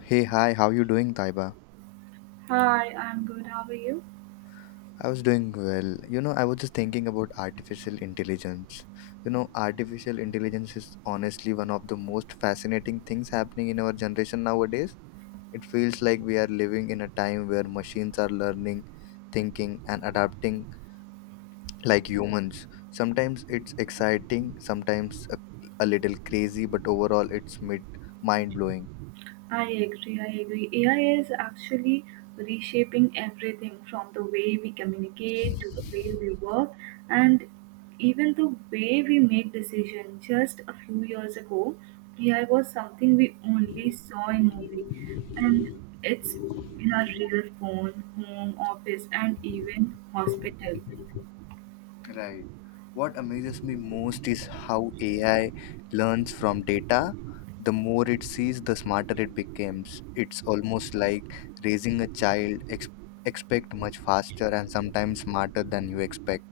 Hey, hi, how you doing, Taiba? Hi, I'm good. How are you? I was doing well. You know, I was just thinking about artificial intelligence. You know, artificial intelligence is honestly one of the most fascinating things happening in our generation nowadays. It feels like we are living in a time where machines are learning, thinking, and adapting like humans. Sometimes it's exciting, sometimes a little crazy, but overall it's mid mind blowing. I agree. I agree. AI is actually reshaping everything from the way we communicate to the way we work and even the way we make decisions. Just a few years ago, AI was something we only saw in movie and it's in our real phone, home, office and even hospital. Right. What amazes me most is how AI learns from data. The more it sees, the smarter it becomes. It's almost like raising a child, expect much faster and sometimes smarter than you expect.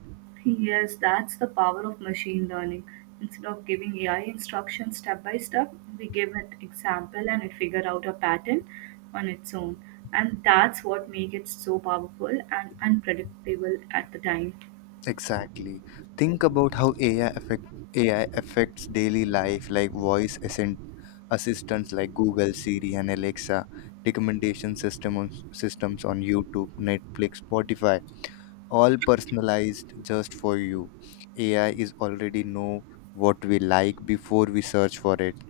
Yes, that's the power of machine learning. Instead of giving AI instructions step by step, we give it example and it figure out a pattern on its own. And that's what makes it so powerful and unpredictable at the time. Exactly. Think about how AI affects daily life, like assistants like Google, Siri, and Alexa, systems on YouTube, Netflix, Spotify, all personalized just for you. AI is already know what we like before we search for it.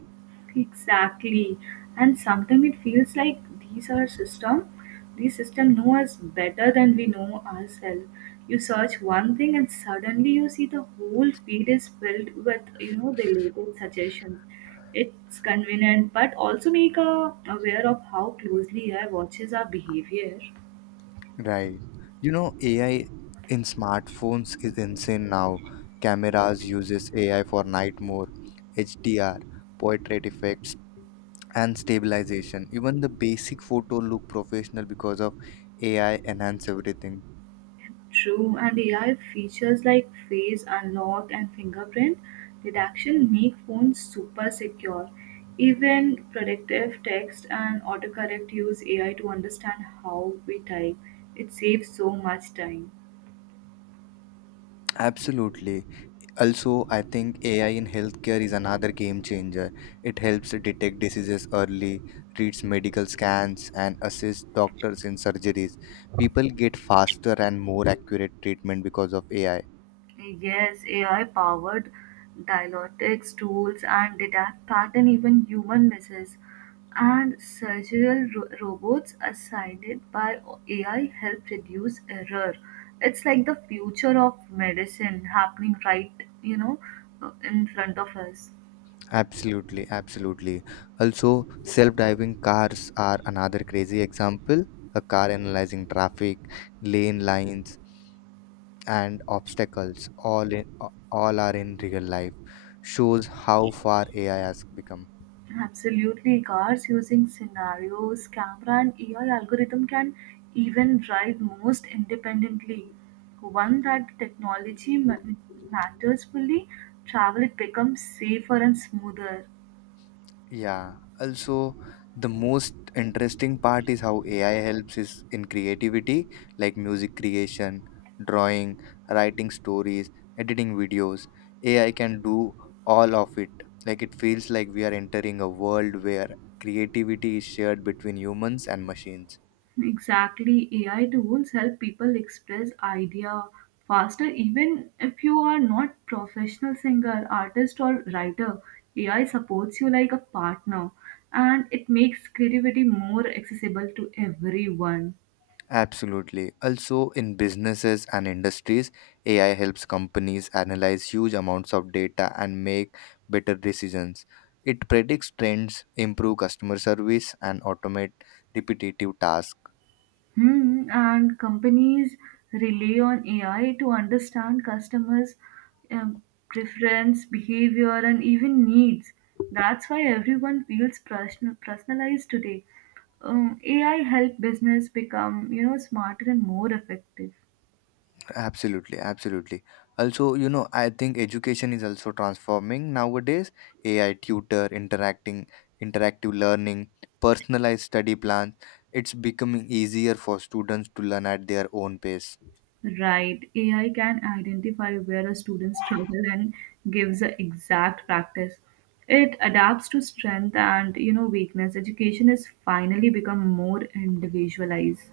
Exactly. And sometimes it feels like these are system, these system know us better than we know ourselves. You search one thing and suddenly you see the whole feed is filled with, the latest suggestions. It's convenient, but also make aware of how closely AI watches our behavior. Right. You know, AI in smartphones is insane now. Cameras uses AI for night mode, HDR, portrait effects, and stabilization. Even the basic photo look professional because of AI enhance everything. True, and AI features like face unlock and fingerprint detection make phones super secure. Even predictive text and autocorrect use AI to understand how we type. It saves so much time. Absolutely. Also, I think AI in healthcare is another game changer. It helps detect diseases early, reads medical scans, and assists doctors in surgeries. People get faster and more accurate treatment because of AI. Yes, AI-powered diagnostics tools and detect pattern even human misses. And surgical robots assigned by AI help reduce error. It's like the future of medicine happening right, you know, in front of us. Absolutely, absolutely. Also, self driving cars are another crazy example. A car analyzing traffic, lane lines, and obstacles all are in real life shows how far AI has become. Absolutely, cars using scenarios, camera, and AI algorithm can even drive most independently. One that technology matters fully, travel it becomes safer and smoother. Yeah. Also, the most interesting part is how AI helps is in creativity, like music creation, drawing, writing stories, editing videos. AI can do all of it. Like it feels like we are entering a world where creativity is shared between humans and machines. Exactly, AI tools help people express idea faster. Even if you are not professional singer, artist, or writer, AI supports you like a partner, and it makes creativity more accessible to everyone. Absolutely. Also, in businesses and industries, AI helps companies analyze huge amounts of data and make better decisions. It predicts trends, improve customer service, and automate repetitive tasks. Hmm, and companies rely on AI to understand customers' um, preference, behavior, and even needs. That's why everyone feels personalized today. AI help business become smarter and more effective. Absolutely, absolutely. Also, you know, I think education is also transforming nowadays. AI tutor, interacting, interactive learning, personalized study plans. It's becoming easier for students to learn at their own pace. Right, AI can identify where a student struggles and gives the exact practice. It adapts to strength and weakness. Education has finally become more individualized.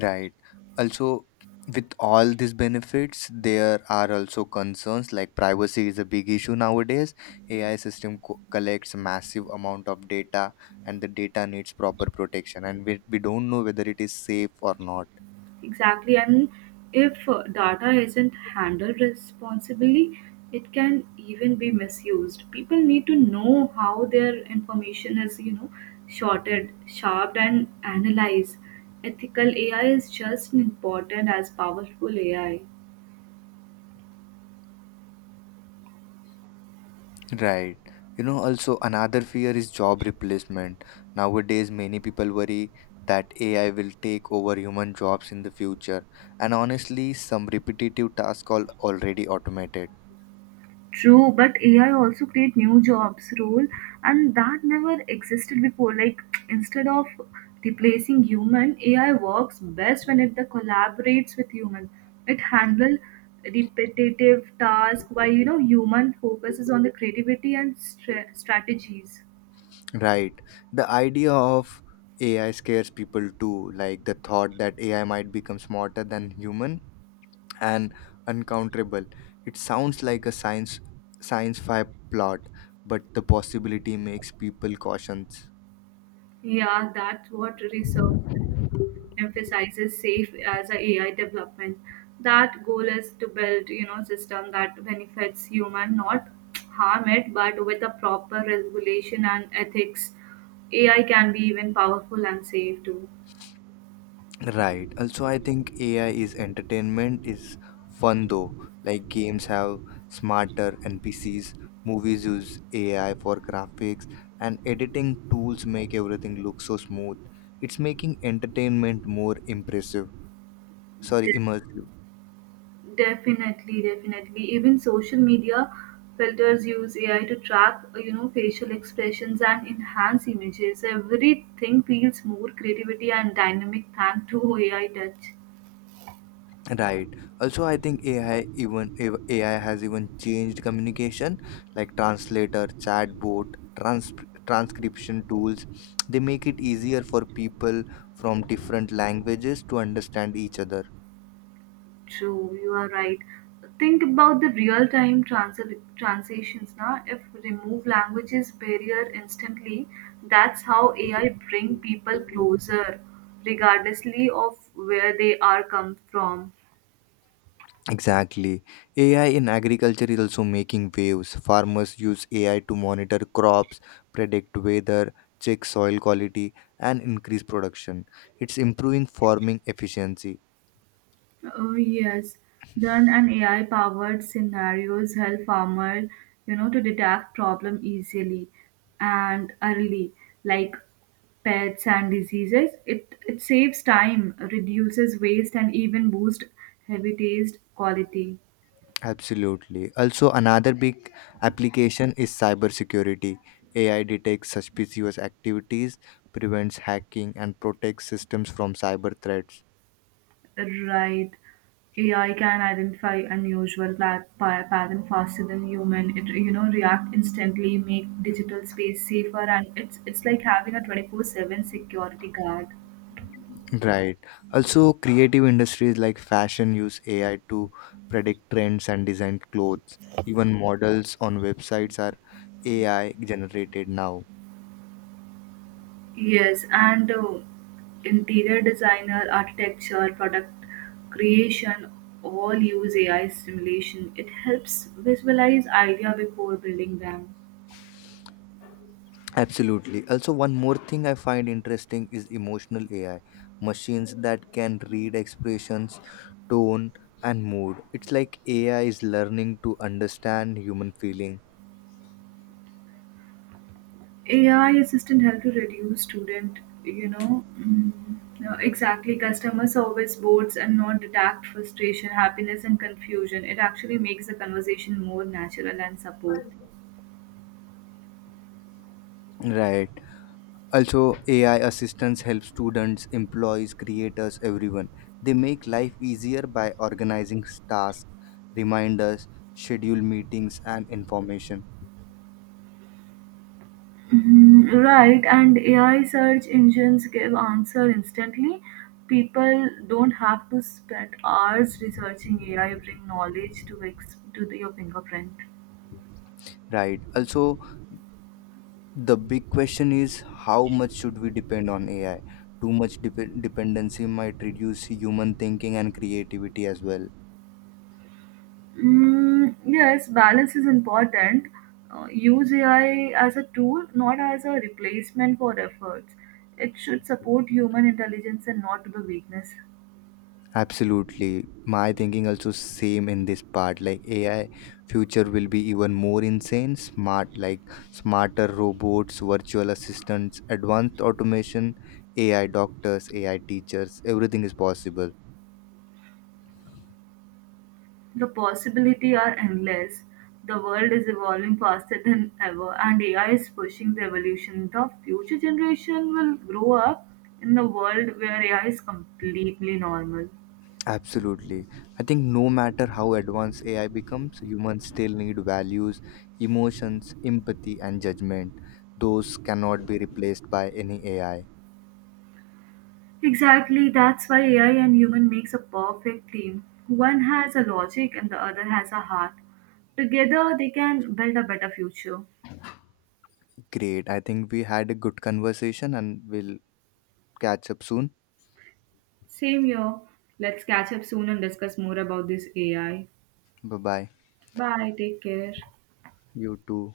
Right. Also, with all these benefits, there are also concerns like privacy is a big issue nowadays. Collects massive amount of data, and the data needs proper protection, and we don't know whether it is safe or not. Exactly, and if data isn't handled responsibly, it can even be misused. People need to know how their information is, sorted, sharped, and analyzed. Ethical AI is just as important as powerful AI. Right. You know, also another fear is job replacement. Nowadays, many people worry that AI will take over human jobs in the future, and honestly, some repetitive tasks are already automated. True, but AI also create new jobs role and that never existed before. Like instead of replacing human, AI works best when it the collaborates with human. It handle repetitive task while human focuses on the creativity and strategies. Right. The idea of AI scares people too, like the thought that AI might become smarter than human and uncounterable. It sounds like a science science fi plot, but the possibility makes people cautious. Yeah, that's what research emphasizes safe as a AI development. That goal is to build, system that benefits human, not harm it, but with a proper regulation and ethics, AI can be even powerful and safe too. Right. Also, I think AI is entertainment is fun though. Like games have smarter NPCs, movies use AI for graphics, and editing tools make everything look so smooth. It's making entertainment more impressive. Sorry, immersive. Definitely, definitely. Even social media filters use AI to track, facial expressions and enhance images. Everything feels more creativity and dynamic thanks to AI touch. Right. Also, I think AI has even changed communication, like translator, chatbot, transcription tools. They make it easier for people from different languages to understand each other. True, you are right. Think about the real-time transitions now. If remove languages barrier instantly, that's how AI bring people closer, regardlessly of where they are come from. Exactly. AI in agriculture is also making waves. Farmers use AI to monitor crops, predict weather, check soil quality, and increase production. It's improving farming efficiency. Oh, yes. Then an AI-powered scenarios help farmer, to detect problem easily and early, like pests and diseases. It saves time, reduces waste, and even boost habitat quality. Absolutely. Also, another big application is cybersecurity. AI detects suspicious activities, prevents hacking, and protects systems from cyber threats. Right. AI can identify unusual pattern faster than human. It react instantly, make digital space safer, and it's like having a 24/7 security guard. Right. Also, creative industries like fashion use AI to predict trends and design clothes. Even models on websites are AI generated now. Yes, and interior designer, architecture, product creation all use AI simulation. It helps visualize idea before building them. Absolutely. Also, one more thing I find interesting is emotional AI machines that can read expressions, tone, and mood. It's like AI is learning to understand human feeling. AI assistant help to reduce student, you know, mm, no, exactly customer service boards and not detect frustration, happiness, and confusion. It actually makes the conversation more natural and support. Right. Also, AI assistants help students, employees, creators, everyone. They make life easier by organizing tasks, reminders, schedule meetings, and information. Mhm. Right, and AI search engines give answer instantly. People don't have to spend hours researching AI. Bring knowledge to your fingerprint. Right. Also, the big question is how much should we depend on AI. Too much dependency might reduce human thinking and creativity as well. Mm, yes, balance is important. Use AI as a tool, not as a replacement for efforts. It should support human intelligence and not the weakness. Absolutely, my thinking also same in this part. Like AI future will be even more insane smart, like smarter robots, virtual assistants, advanced automation, AI doctors, AI teachers, everything is possible. The possibilities are endless. The world is evolving faster than ever, and AI is pushing the evolution. The future generation will grow up in a world where AI is completely normal. Absolutely. I think no matter how advanced AI becomes, humans still need values, emotions, empathy, and judgment. Those cannot be replaced by any AI. Exactly, that's why AI and human makes a perfect team. One has a logic and the other has a heart. Together, they can build a better future. Great. I think we had a good conversation and we'll catch up soon. Same here. Let's catch up soon and discuss more about this AI. Bye bye. Bye, take care. You too.